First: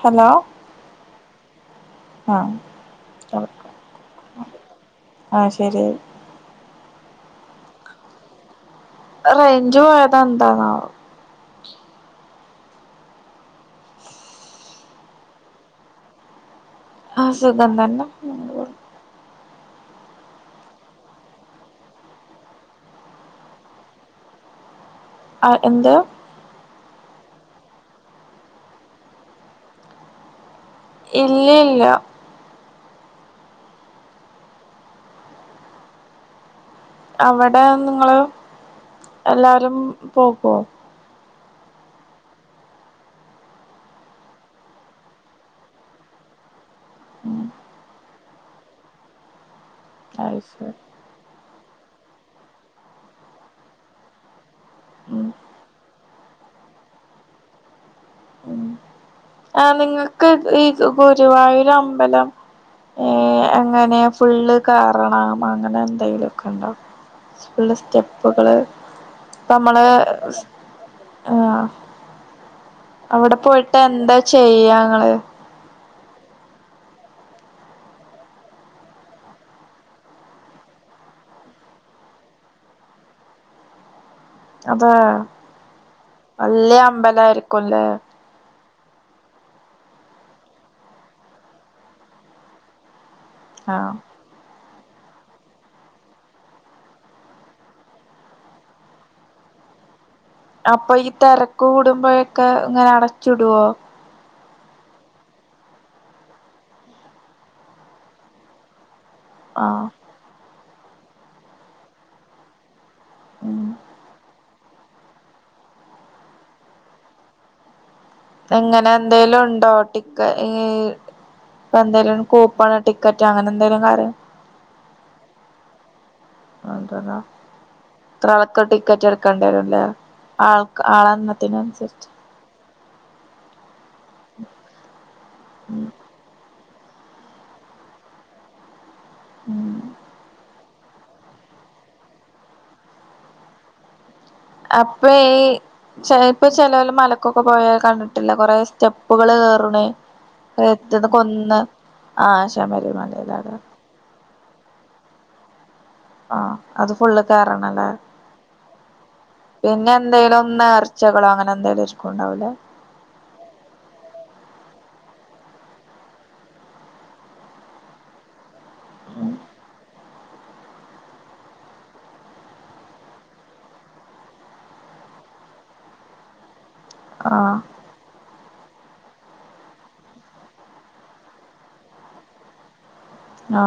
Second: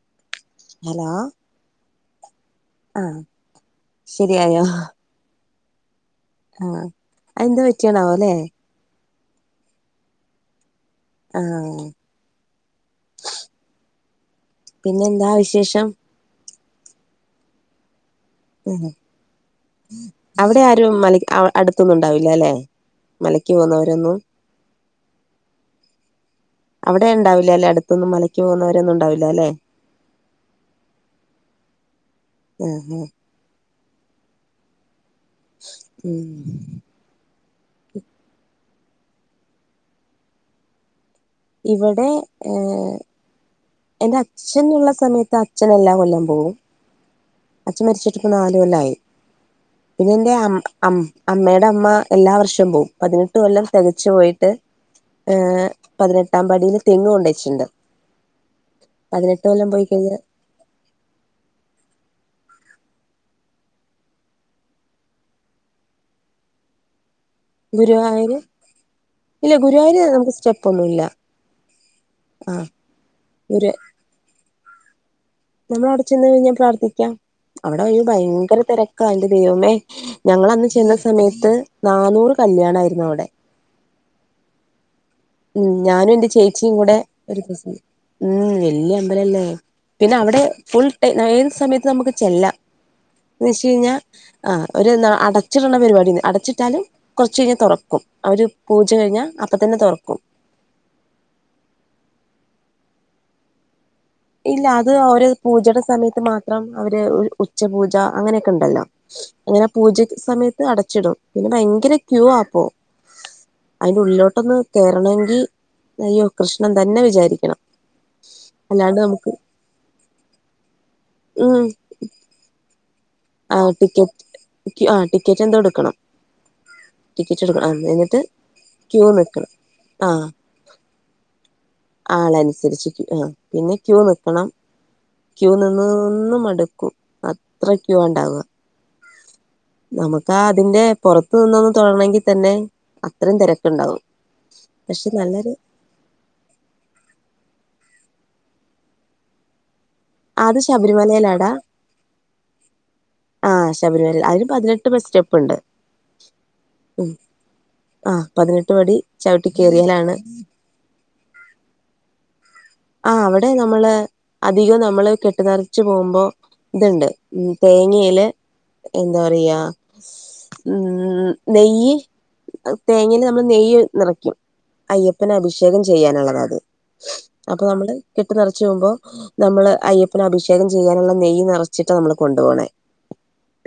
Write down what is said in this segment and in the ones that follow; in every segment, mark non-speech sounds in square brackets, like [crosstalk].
Hello hello ആഹ് ആഹ് ശരിയായോ ആ ശെരിയായി ആഹ് അതെന്ത്പറ്റിയാണാവോ ലേ അഹ് റൈഞ്ച് പോയതോ എന്താന്നാവോ ആഹ് പിന്നെന്താ വിശേഷം ആഹ് സുഖം തന്നെ ഉം ഹും അവിടെ ആരും മല അടുത്തൊന്നും ഉണ്ടാവില്ല അല്ലെ മലക്ക് പോവുന്നവരൊന്നും [unintelligible] ആഹ് എന്തോ അവിടെ ഇണ്ടാവില്ല അല്ലേ അടുത്തൊന്നും മലക്ക് പോവുന്നവരൊ ന്നും ഉണ്ടാവില്ല അല്ലെ ഇല്ല ഇല്ല ഉം ഹും ഉം അവിടെ നിങ്ങള് എല്ലാരും പോകോ ഇവടെ ഏഹ് എന്റെച്ഛന്ള്ള സമയത്ത് അച്ഛനെല്ലാകൊല്ലവും പോവും ഉം അച്ചൻ മരിച്ചിട്ട്പ്പോ നാല് കൊല്ലായി ഇവന്റെ അത് അം ശരി അം അമ്മേടമ്മ എല്ലാ വർഷവും പോവും പതിനെട്ട് കൊല്ലം തെകച്ചു പോയിട്ട് ഉം ഏഹ് പതിനെട്ടാം പടിയിൽ തെങ് കൊണ്ടെച്ചിണ്ട് ആ കഴിഞ്ഞ നിങ്ങക്ക് ഈ ഗുരുവായൂരമ്പലം ഏ അങ്ങനെ ഫുള്ള് കേറണം അങ്ങനെന്തേലൊക്കെണ്ടോ ഉള്ള ഗുരുവായൂര് സ്റ്റെപ്പുകള് ഇല്ല പ്പമ്മള് ഗുരുവായൂര് നമുക്ക് സ്റ്റെപ്പ് ഒന്നുല്ല ആഹ് ആഹ് അവിടെ പോയിട്ടെന്താ ചെയ്യാങ്ങള് നമ്മളിവിടെ ചെന്ന് കഴിഞ്ഞാ പ്രാർത്ഥിക്കാം അവിടെ അയ്‌ന് ഭയങ്കര തെരക്കാ ന്റെ ദൈവമേ ഞങ്ങളന്ന് ചെന്ന സമയത്ത് നാനൂറ് കല്യാണായിരുന്നു അവിടെ അതേ ഉം ഞാനും ന്റെ ചേച്ചിയും കൂടെ ഒരു കസിനും ഉം വല്യ അമ്പലല്ലേ പിന്നവിടെ ഫുൾ ടൈ ഏത് സമയത്ത് നമുക്ക് ചെല്ലാം എന്ന് ആഹ് വെച്ച്കഴിഞ്ഞാ- ആഹ് ഒരു ന അടച്ചിടുന്ന പരിപാടി ഒന്നുല്ല അടച്ചിട്ടാലും കൊർച്ചഴിഞ്ഞ തൊറക്കും. അവര് പൂജ കഴിഞ്ഞാ അപ്പ തന്നെ തൊറ- അപ്പൊ ഈ തെരക്ക് കൂടുമ്പോഴൊക്കെ ഇങ്ങനെ അടച്ചിടുവോ ഇല്ല അത് അവര് പൂജയുടെ സമയത്ത് മാത്രം അവര് ഉച്ചപൂജ അങ്ങനെയൊക്കെണ്ടല്ലോ ങ്ങനെ ആഹ് പൂജ സമയത്ത് അടച്ചിടും പിന്നെ ഭയങ്കര ക്യൂവാഅപ്പോ ഉം അയ്ന്റെ ഉള്ളിലോട്ടൊന്ന് കേറണവെങ്കി അയ്യോ കൃഷ്ണൻ തന്നെ വിചാരിക്കണം പ്പ എങ്ങനെ അല്ലാണ്ട് നമുക്ക് എന്തേലും ഉണ്ടോ ടിക്ക ഈ ഈ ഉം എന്തേലും [unintelligible] കൂപ്പണ് ടിക്കറ്റ് അങ്ങനെ എന്തേയ്ലും കാര്യം ടിക് ആഹ് ടിക്കറ്റ് എന്തേ ഇട്ക്കണം അതേ ല്ലേ ഇത്രാ ആൾക്ക് ക്യൂ ടിക്കറ്റ് നിക്കണം എട്ക്കെണ്ടെരുംല്ലേ ആൾക്ക് ആളണ്ണത്തിനനുസരിച്ച് ആളനുസരിച്ചിട്ട് ആഹ് പിന്നെ ക്യൂ നിക്കണം ക്യൂ ഉം നിന്ന്നിന്ന് മട്ക്കും അത്ര ക്യുവാ ഇണ്ടാവാ ആഹ് നമുക്കാതിന്റെ പൊറത്ത് നിന്നൊന്ന് തൊഴണങ്കിൽ തന്നെ അത്രയും തെരക്ക്ണ്ടാവും അപ്പൊ ഈ ചെൽപ്പൊ ചെലോല് മലക്കൊക്കെ പോയാ കണ്ടിട്ടില്ലേ കൊറേ സ്റ്റെപ്പുകള് കേറ്ണ് അത് എത്ത്ന്ന ശബരിമലയിലാടാ കുന്ന് ആഹ് ശബരിമലയിലാല്ലേ ആഹ് ശബരിമലേല് അതിന് പതിനെട്ട് സ്റ്റെപ്പ്ണ്ട് ആഹ് അത് ഫുള്ള് കേറണംല്ലേ പതിനെട്ട് പടി ചവിട്ടി പിന്നെ കേറിയാലാണ് എന്തെങ്കിലും നേർ ച്ചകളോ അങ്ങനെന്തേലും ഏര്ക്കുണ്ടാവുംല്ലേ ആഹ് അവിടെ നമ്മള് അധികം നമ്മള് കെട്ട് നെറച്ച് പോകുമ്പൊ ഇത്ണ്ട് ഉം തേങ്ങയില് എന്താ പറയാ ഉം നെയ്യ് അഹ് തേങ്ങയില് നമ്മള് നെയ്യ് നിറയ്ക്കും അയ്യപ്പന് അഭിഷേകം ചെയ്യാന്ള്ളതാ അത് ആഹ് അപ്പൊ നമ്മള് കെട്ട് നെറച്ച് പോകുമ്പോ നമ്മള് അയ്യപ്പന് അഭിഷേകം ചെയ്യാനുള്ള നെയ്യ് നെറച്ചിട്ടാ നമ്മള് കൊണ്ടുപോണേ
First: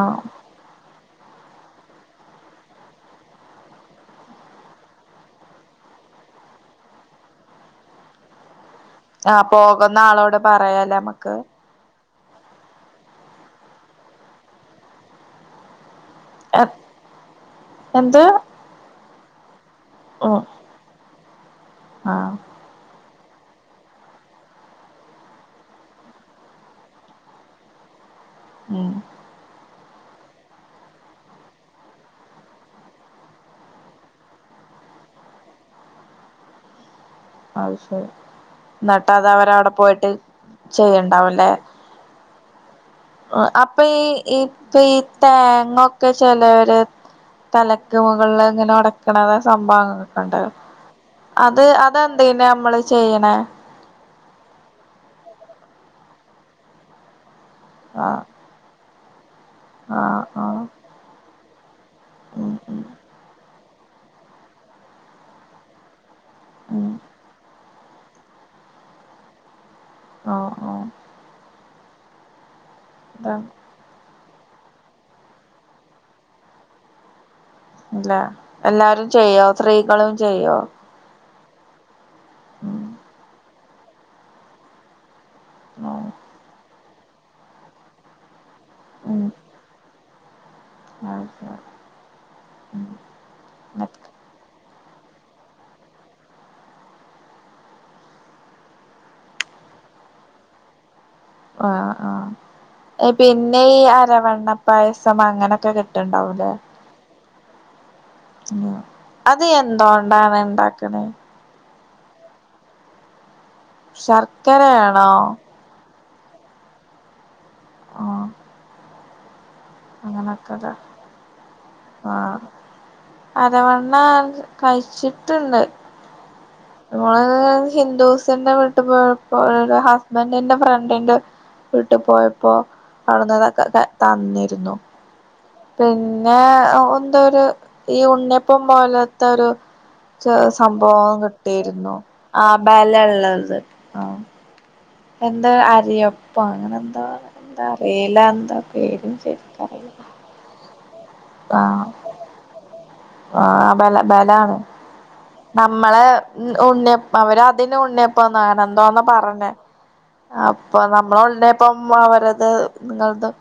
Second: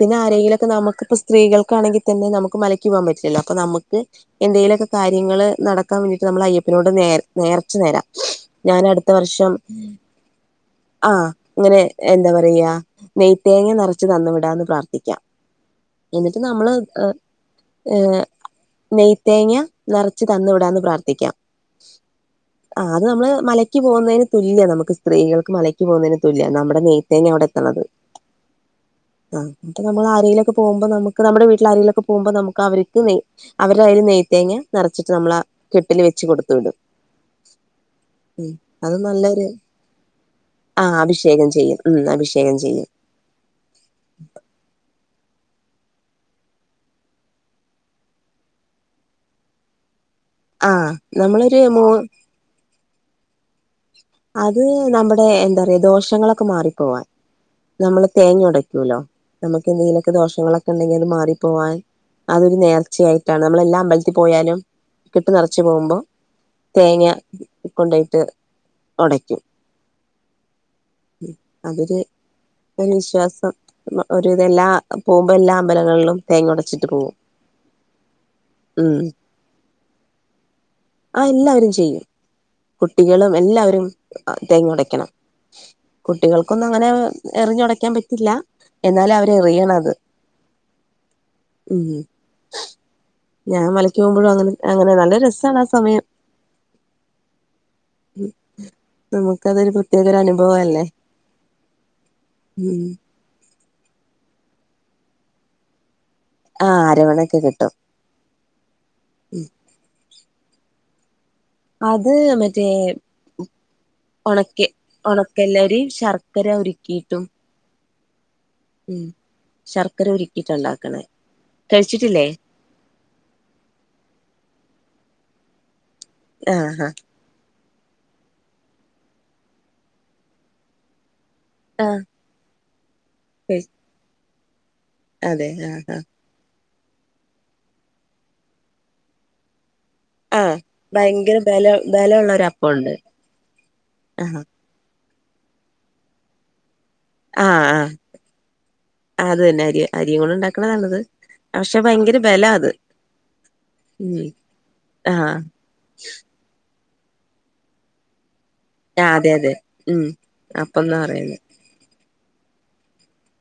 പിന്നെ ആരേങ്കിലൊക്കെ നമുക്ക്പ്പ സ്ത്രീകൾക്കാണെങ്കിതന്നെ നമുക്ക് മലയ്ക്ക് പോവാൻ പറ്റില്ലല്ലോ അപ്പൊ നമ്ക്ക് എന്തേലു ഒക്കെ കാര്യങ്ങള് നടക്കാൻ വേണ്ടിട്ട് നമ്മള് അയ്യപ്പനോട് നേ നേർച്ച നേരാം ഞാൻ അട് ത്ത ആഹ് വർഷം പോകുന്ന ആളോട് പറയാലേ ആഹ് നമ്മക്ക് ഇങ്ങനെ എന്താ പറയാ നെയ്തേങ്ങ നെറച്ച് തന്ന് വിടാ എന്ന് പ്രാർത്ഥിക്ക്യാ എന്നിട്ട് നമ്മ്ള് ഏഹ് എന്ത് നെയ് തേങ്ങ നിറച്ച് ഉം തന്നു വിടാന്ന് പ്രാർത്ഥിക്ക്യാം ആഹ് ആഹ് അത് നമ്മ്ള് മലയ്ക്ക് പോകുന്നേന് തുല്യ നമുക്ക് സ്ത്രീകൾക്ക് മലയ്ക്ക് പോകുന്നതിന് തുല്യാ നമ്മടെ നെയ്തേങ്ങ അവിടെ എത്ത്ണത് ഏഹ് ആഹ് ഇഞ് ഇപ്പ നമ്മള് അരേലൊക്കെ പോകുമ്പോ നമ്ക്ക് നമ്മുടെ വീട്ടില് ആരേലൊക്കെ പോകുമ്പോ നമ്ക്ക് അവര്ക്ക് നെ അവര്ടെ കയ്യില് നെയ്ത്തേങ്ങ നെറച്ച്ട്ട് നമ്മളാകെട്ടില് വെച്ച് കൊട്ത്ത് വിടും. ആവു ശെരി. ഉം അത് ന്നട്ട് അത്‌ നല്ലൊരു അവര് അവ്ടെ പോയിട്ട് ആഹ് അഭിഷേകം ചെയ്യ്ണ്ടാവുംല്ലേ. ചെയ്യും ഉം അഭിഷേകം ചെയ്യും അപ്പ ഈ ഇപ്പ ഈ തേങ്ങൊക്കെ ചെലോര്. തലക്ക് മുകൾല് അങ്ങനെ അട്ക്കണക്കെ സംഭവങ്ങളൊക്കെ ഇണ്ടല്ലോ ആഹ് നമ്മളൊരു അത് എ മൂ ന്തിനാ അമ്മള് ചെയ്യ്ണേ അത് നമ്മടെ എന്താറിയാ ദോഷങ്ങളൊക്കെ മാറിപ്പോവാൻ നമ്മള് ആഹ് തേങ്ങയൊട ക്കൂലോ, നമക്ക് എന്തെങ്കിലൊക്കെ ആഹ് ആഹ് ദോഷങ്ങളൊക്കെ ഇണ്ടെങ്കിഅത് മാറിപ്പോവാൻ. ഉം അതൊരു ഉം നേർച്ചയായിട്ടാണ് നമ്മള് എല്ലാ അമ്പലത്തിൽ പോയാലും കെട്ട് നെറച്ച് പോകുമ്പൊ ഉം തേങ്ങ്യ കൊണ്ടോയിറ്റ് ഓടയ്ക്കും. ആഹ് ആഹ് അതാണ്. അതില്ഒരുവിശ്വാസം. ഒരുവിതഎല്ലാ പോകുമ്പോ എല്ലാ അമ്പലങ്ങളിലും തേങ്ങ ഒട്ച്ചിട്ട് പോകും. എല്ല ഉം എല്ലാരും ചെയ്യോ സ്ത്രീകളും ചെയ്യോ? ആഹ് എല്ലാവരും ചെയ്യും ഉം കുട്ടികളും എല്ലാവരും തേങ്ങൊടക്കണം. കുട്ടികൾക്കൊന്നുംങ്ങനെ എറിഞ്ഞൊടക്കാൻ പറ്റില്ല എന്നാലും ഉം അവരെറിയണം അത്. ഉം ഞാൻ മലയ്ക്ക് പോകുമ്പോഴും അങ്ങനെ അങ്ങനെ നല്ല രസാണ് ആ സമയം നമുക്ക അതൊരു പ്രത്യേകൊരു അനുഭവല്ലേ. ആഹ് ഉം ആഹ് പിന്നെ ഈ അരവണ്ണ പായസം അങ്ങനൊക്കെ കിട്ട്ണ്ടാവ ആഹ് അരവണ്ണൊക്കെ കിട്ടും. ഉം അത് എന്തോണ്ടാണ് ഇണ്ടാക്ക്ണ്. അത് മറ്റേ. ഉണക്കെ ശർക്കരയാണോ ഉണക്കല്ലരി ശർക്കര ഉരുക്കീട്ടും. ആഹ്. ഉം. ശർക്കര അങ്ങനൊക്കെല്ലേ ഉരുക്കീട്ടാണ്ട്ക്ക്ണ്, കഴ്ച്ചിട്ടില്ലേ? ആഹ് അരവണ്ണ കഴ്ച്ച്ട്ട്ണ്ട്. ആഹ് ആഹ്. ആഹ് ഹിന്ദൂസിന്റെ വീട്ട് പോയപ്പോ ഹസ്ബൻഡിന്റെ ഫ്രണ്ടിന്റെ. വീട്ട് പോയപ്പോ ആഹ് അവിട്ന്നതൊക്കെ തന്നിരുന്നു. അതെ. ആഹ് ആഹ് പിന്നെ എന്തൊരു ഈ ഉണ്ണിയപ്പം പോലേത്തൊരു. ചെ ആഹ് സംഭവം ഭയങ്കര ബല കിട്ടിയിരുന്നു ബലള്ള ഒരു ആ അപ്പമുണ്ട് ബലള്ളത് ആഹ്. എന്താ അരിയപ്പം അങ്ങനെന്തോ. ആഹ് ആഹ് ക്കറീല എന്താ പേര് ശെരിക്കറീല. ണത്, പക്ഷെ ഭയങ്കര ബലാത്. ആഹ് ബല ബലാണ്. ആഹ് നമ്മളെ ഉണ്ണിയപ് അവര് അതിന് ഉണ്ണിയപ്പംന്നാങ്ങനെ ന്തോന്ന ആഹ് അതെ പറഞ്ഞേ അതെ ഉം അപ്പൊ അപ്പംന്ന് നമ്മള പറയുന്നത് ഉണ്ണിയ പ്പം അവരത് നിങ്ങൾതും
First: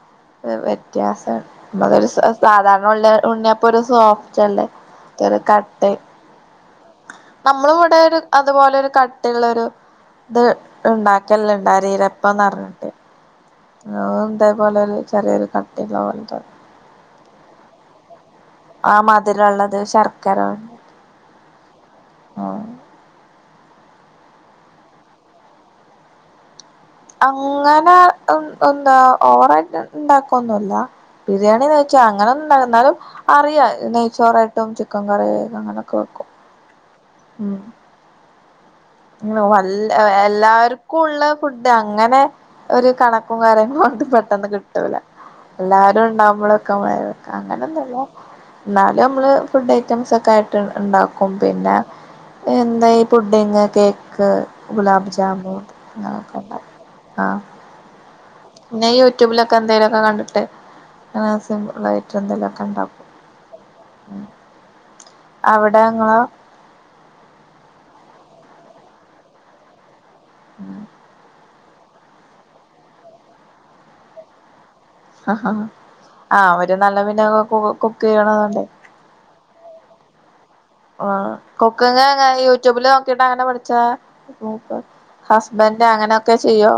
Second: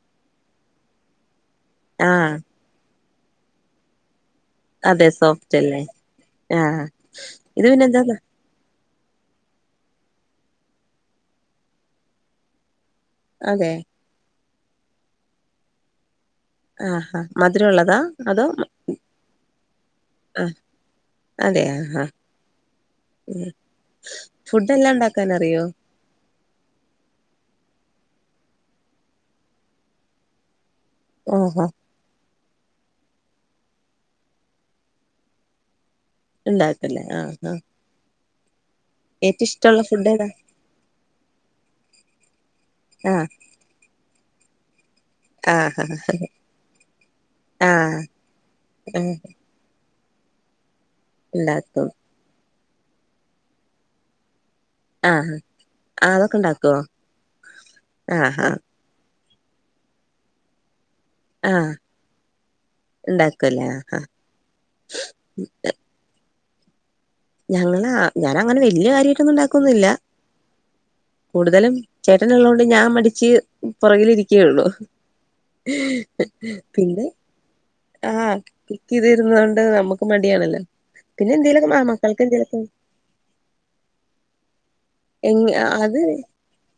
വ്യത്യാസാണ്. നമ്മൾതൊരു ആഹ് സാധാരണ ഉ ഉണ്ണിയപ്പോരു സോഫ്റ്റല്ലേ. അതെ സോഫ്റ്റ് അല്ലേ ഇതൊഒരുക്കട്ടെ ആഹ് ഇത് പിന്നെ നമ്മളവ്ടെ എന്താന്നാ ഒരു. അതുപോലെ ഒരു കട്ടിയുള്ളരു ഇത് ഉണ്ടാക്കല്ണ്ട് അരീരപ്പംന്ന് പർഞ്ഞ്ട്ട്. അതെ. ഞങ്ങളും ഇതേപോലെ ഒരു ചെറിയൊരു കട്ടിള്ള പോൽതെ ആഹാ മധുരംള്ളതാ അതോ. ആഹ് മതുരള്ളത് ശർക്കര. ആഹ് ഉം. ഉ ഫുഡ് എല്ലാം ഉണ്ടാക്കാൻ അറിയോ അങ്ങനെ എന്താ ഓറായിട്ട് ഇണ്ടാക്ക ഒന്നുംല്ല ഓഹോ ബിരിയാണി നയ് അങ്ങനെണ്ടായിരുന്നാലും അറിയാം നെയ്ച്ചോറായിട്ടും ചിക്കൻ കറി അങ്ങനൊക്കെ വെക്കും ഇണ്ടാക്കല്ലേ ആഹ് ആഹ് ഉം ഏറ്റവും ഇഷ്ടമുള്ള വല്ല ഫുഡ് ഏതാ എല്ലാരും സ്കൂള്ളെ ഫുഡ് അങ്ങനെ ഒരു ആഹ് കണക്കും കാര്യങ്ങളും കൊണ്ട് പെട്ടെന്ന് കി ട്ടൂല ആഹ് എല്ലാരും ഉണ്ടാവകുമ്പോഴൊക്കെ മഴ വെക്ക അങ്ങനെ ഒന്നല്ല ആഹ് ഇന്നാലും ആഹ് നമ്മള് ഫുഡ് ഐറ്റംസ് ഒക്കെ ആയിട്ട് ഉണ്ടാക്കും പിന്നെ ഉണ്ടാക്കും എന്താ ഈ പുഡിങ് കേക്ക് ഗുലാബ് ആഹ് ജാമുൻ അതൊക്കെ ഒക്കെണ്ടാക്കും ഉണ്ടാക്കുവോ ആഹ് ആഹ് ആഹ് പിന്നെ യൂറ്റൂബ് ലൊക്കെ എന്തേലൊക്കെ കണ്ട്ട്ട് അങ്ങനെ ആഹ് സിംപിളായ്റ്റ് എന്തെലുക്കെണ്ടാകും ഉണ്ടാക്കുവല്ലേ അവ്ടേങ്ങളോ ഞങ്ങളാ ഞാനങ്ങനെ വല്യ കാര്യായ്ട്ടൊന്നും ണ്ടാക്കൊന്നുംല്ല [inaudible] കൂടുതലും ചേട്ടന് ഉള്ളത് കൊണ്ട് ഞാൻ മടിച്ച് പൊറകിലിരിക്കേ ഒള്ളൂ പിന്നേ ഞങ്ങക്കും ഓക്കും ആ കുക്ക് ചെയ്ത് തരുന്നതോണ്ട് നമ്മുക്ക് മടിയാണല്ലോ ആ പിന്നെ എന്തേലൊക്കെ ആഹ് മക്കൾക്ക് കൊക്കിങ്ങ് എന്തേലൊക്കെ യൂറ്റൂബ് ല് നോക്കിയിട്ട് അങ്ങനെ പഠിച്ചാ എങ്ങ ഹസ്ബന്റ് അങ്ങനെയൊക്കെ ചെയ്യോ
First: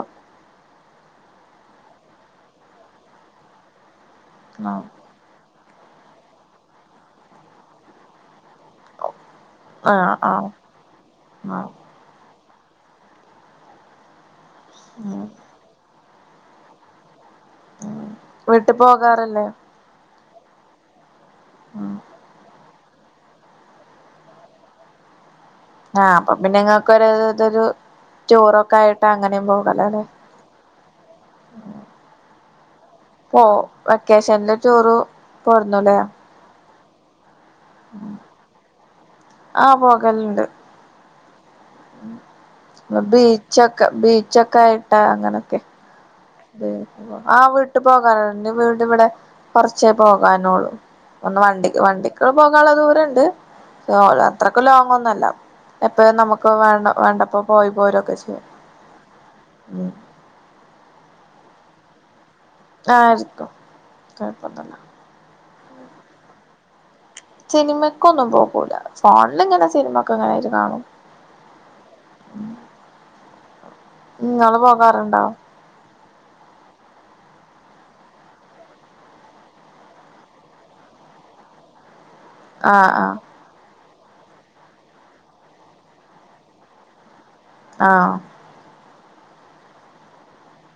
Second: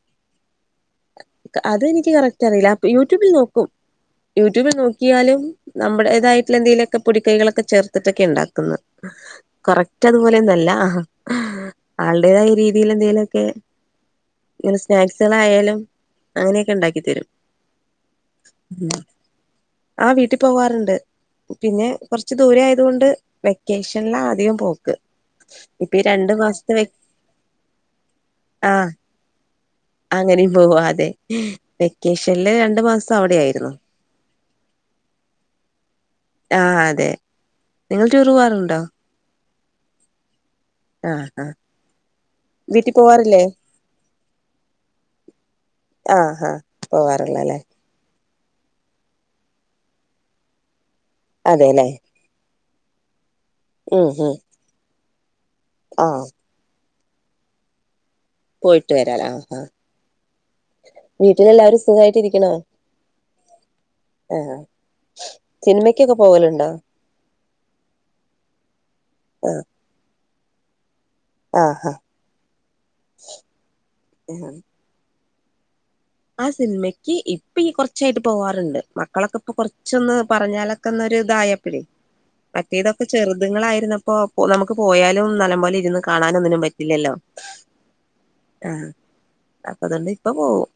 അത് എനിക്ക് കറക്റ്റ് അറിയില്ല അപ്പൊ യൂറ്റൂബിൽ നോക്കും യൂറ്റൂബിൽ ആഹ് നോക്കിയാല് നമ്മുടേതായിട്ട്ള്ള എന്തേലൊക്കെ പൊടിക്കൈകളൊക്കെ ചേർത്തിട്ടൊക്കെ ഉണ്ടാക്കുന്നത് കറക്റ്റ് ആഹ് ആഹ് അതുപോലെന്നല്ല ആള്ടേതായ രീതിയില് എന്തേലൊക്കെ ഇങ്ങനെ ഉം സ്നാക്സുകളായാലും അങ്ങനെയൊക്കെ ണ്ടാക്കിത്തരും വീട്ട് പോകാറ്ല്ലേ ആ വീട്ടി പോവാറ്ണ്ട് പിന്നെ ഉം കൊർച്ച് ദൂരെ ആയത് കൊണ്ട് വെക്കേഷനിലാ അധികം പോക്ക് ഇപ്പൊ ആ ഈ അപ്പൊ രണ്ടു പിന്നെ മാസത്തെ വെ ഇങ്ങക്കൊര് തൊരു റ്റൂറൊക്കെ ആയിട്ട് അങ്ങനേം പോകാല്ലോ ലേ പോവാലെ വെക്കേഷൻല് രണ്ട് മാസ് പോ വെക്കേഷൻല് ടൂറ് പോര്ന്നു ലേ ആ അതെ നിങ്ങൾ റ്റൂറു പോവാറുണ്ടോ ആ പോകല്ണ്ട് ആഹ് ആഹ് വീട്ടിൽ പ്പ പോവാറില്ലേ ബീച്ചൊക്കെ ബീച്ചൊക്കെ ആയിട്ടാ അങ്ങനൊക്കെ ആ ഹാ ആ പോവാറുള്ളത് അല്ലേ വീട്ട് പോകാറ്ണ്ട് ന്റെ വീട് വ്ടെ കൊർച്ചേ പോകാനൊള്ള് ഒന്ന് വണ്ടിക്ക് അതെല്ലേ വണ്ടി ക്ക്‌ പോകാള്ള ദൂരണ്ട് പക്ഷെ ഉം ഓള ഉം അത്രക്ക്‌ ലോങ്ങ്‌ ഒന്നും അല്ല എപ്പഴും ആഹ് നമുക്ക് ക്ക്‌ വേണ്ട വേണ്ടപ്പോ പോയി പോരൊക്കെ ചെയ്യ പോയിട്ട് വരാലേ ആ ആ വീട്ടിലെല്ലാവരും സുഖയിട്ട് ഇരിക്കണോ ആ സുഖം ആ ഹാ സിൽമക്കെക്ക പോവല്ണ്ടാ സിനിമക്കൊന്നും പോകൂല ആഹ് ഫോൺല്ങ്ങനെ സിനിമ ഒക്കെ ഇങ്ങനെ ഇര്ന്ന് കാണും ആഹ് ആഹ് വേറണ്ടാ ആ സിനിമയ്ക്ക് ഇപ്പ ഈ കൊർച്ചായിട്ട് പോവാറുണ്ട് മക്കളൊക്കെ ഇപ്പൊ കൊർച്ചൊന്ന് പറഞ്ഞാലൊക് ഒക്കൊന്നൊര് തായപ്പഴേ ആഹ് മറ്റേതൊക്കെ ആഹ് ചെറ് ത്ങ്ങളായിരുന്നപ്പോ നമുക്ക് പോയാലും നല്ലം പോലെ ഇരുന്ന് കാണാനൊന്നിനും പറ്റില്ലല്ലോ ആഹ് ആ അപ്പൊ അതോണ്ട് ഇപ്പ പോകും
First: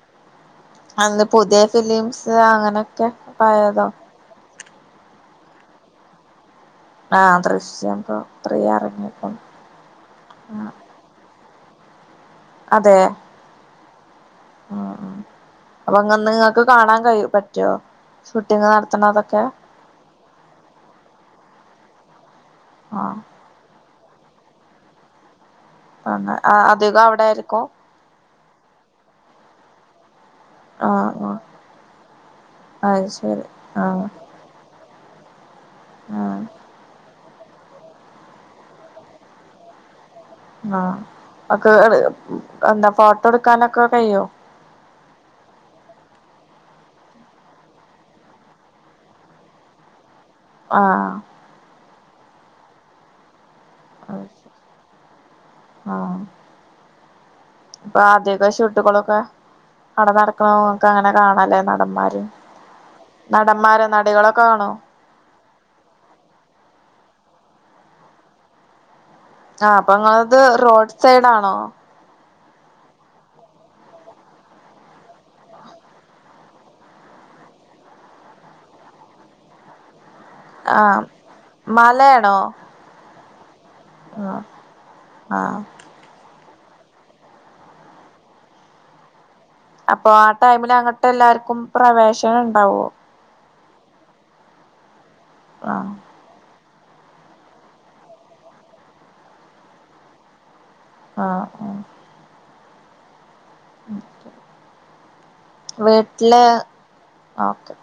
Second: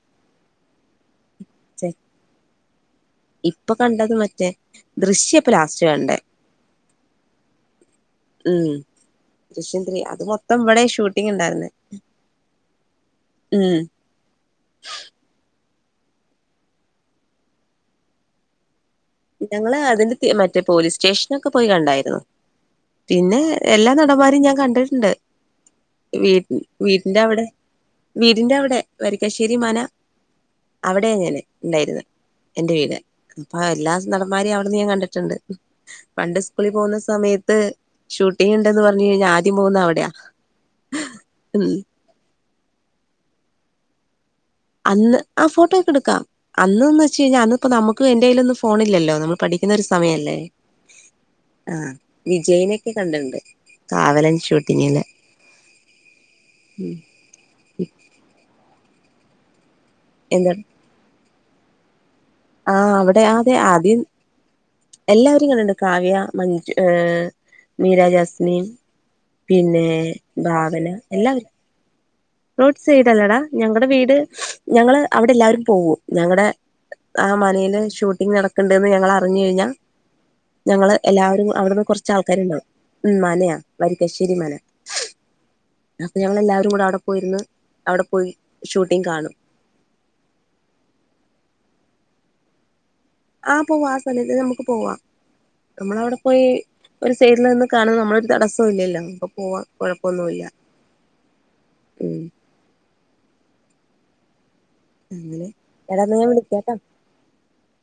അന്ന് പുതിയ ഫിലിംസ് അങ്ങനെക്കെ പഴേതോ ഇത് മറ്റേ ദൃശ്യേ പ്പ ലാസ്റ്റ് കണ്ടേ ആഹ് ദൃശ്യം ഇപ്പൊ ത്രീ ഉം ഇറങ്ങിയപ്പം ദൃശ്യം ത്രി അത് മൊത്തം ഇവിടെ ഷൂട്ടിംഗ് ഉണ്ടായിരുന്നത് ഉം അതെ ആഹ് അപ്പൊ അങ്ങങ്ന്ന് നിങ്ങൾക്ക് കാണാൻ പറ്റോ ഷൂട്ടിങ് നടത്തണതൊക്കെ ഞങ്ങള് അതിന്റെ മറ്റേ പോലീസ് സ്റ്റേഷനൊക്കെ പോയി കണ്ടായിരുന്നു ആഹ് പിന്നെ എല്ലാ നടന്മാരയും ഞാൻ കണ്ടിട്ടുണ്ട് വീ അങ്ങനെ അധികം വീടിന്റെ അവിടെ ആയിരിക്കും വീടിന്റെ അവിടെ വരിക്കാശ്ശേരി മന അവിടെ ആഹ് ഞാന് ഉണ്ടായിര്ന്ന് എന്റെ വീട് അത് ശരി അപ്പൊ എല്ലാ ആഹ് നടൻമാരി അവിടുന്ന് ഞാൻ കണ്ടിട്ടുണ്ട് പണ്ട് ആഹ് സ്കൂളിൽ പോകുന്ന സമയത്ത് ഷൂട്ടിങ്ണ്ടന്ന് പറഞ്ഞ് കഴിഞ്ഞാ ആദ്യം പോകുന്നാ അവിടയാ ആഹ് ഒക്കെ എന്താ ഫോട്ടോ എടുക്കാനൊക്കെ കയ്യോ അന്ന് ആഹ് ഫോട്ടോയൊക്കെ എടുക്കാം അന്ന്ന്ന് വെച്ച് കഴിഞ്ഞാൽ അന്ന് ഇപ്പോ നമുക്ക് എന്റെ കയ്ലൊന്നും ഫോണില്ലല്ലോ നമ്മൾ പഠിക്കുന്ന ഒരു സമയമല്ലേ ആഹ് ആഹ് വിജയിനൊക്കെ കണ്ടിണ്ട് കാവലൻ ഷൂട്ടിങ്ങില് ആഹ് ഇപ്പൊ ആദ്യൊക്കെ ഷുട്ടുകളൊക്കെ അവിടെ എന്താ നടക്കണു ഒക്കെ അങ്ങനെ കാണല്ലേ നടന്മാര് ആഹ് നടന്മാരെ നടികളൊക്കെ കാണോ എല്ലാവരെയും കണ്ട്ണ്ട് കാവ്യ മഞ്ജു മീരാ ജാസ്മിന് ആഹ് പിന്നെ അപ്പൊ നിങ്ങളത് ഭാവന റോഡ് സൈഡ് എല്ലാവരും ആണോ റോഡ് സൈഡല്ലേടാ ഞങ്ങടെ വീട് ഞങ്ങള് അവിടെ എല്ലാവരും പോകും ഞങ്ങടെ ആ മനയില് ഷൂട്ടിംഗ് നടക്കുന്നുണ്ടന്ന് ഞങ്ങൾ അറിഞ്ഞു കഴിഞ്ഞാൽ ഞങ്ങള് ആഹ് എല്ലാവരും അവിടുന്ന് കുറച്ച് മലയാണോ ആൾക്കാരുണ്ടാവും ഉം മനയാ ആഹ് വരിക്കശ്ശിരിമന ആഹ് അപ്പൊ ഞങ്ങളെല്ലാവരും കൂടെ അവിടെ പോയിരുന്ന് അവിടെ പോയി ഷൂട്ടിങ് കാണും അപ്പൊ ആ ടൈമില് അങ്ങോട്ട് എല്ലാർക്കും പ്രവേശനം ഉണ്ടാവുമോ ആഹ് പോവാ ആ സമയത്ത് നമുക്ക് പോവാം ആഹ് നമ്മളവിടെ പോയി ഒരു സൈഡിൽ നിന്നും കാണുന്ന നമ്മളൊരു തടസ്സം ഇല്ലല്ലോ അപ്പൊ പോവാൻ കുഴപ്പമൊന്നുല്ല ആഹ് ആഹ് ഉം അങ്ങനെ എടാ എന്നാ ഞാൻ വീട്ടില് വിളിക്കാട്ടോ ഓക്കെ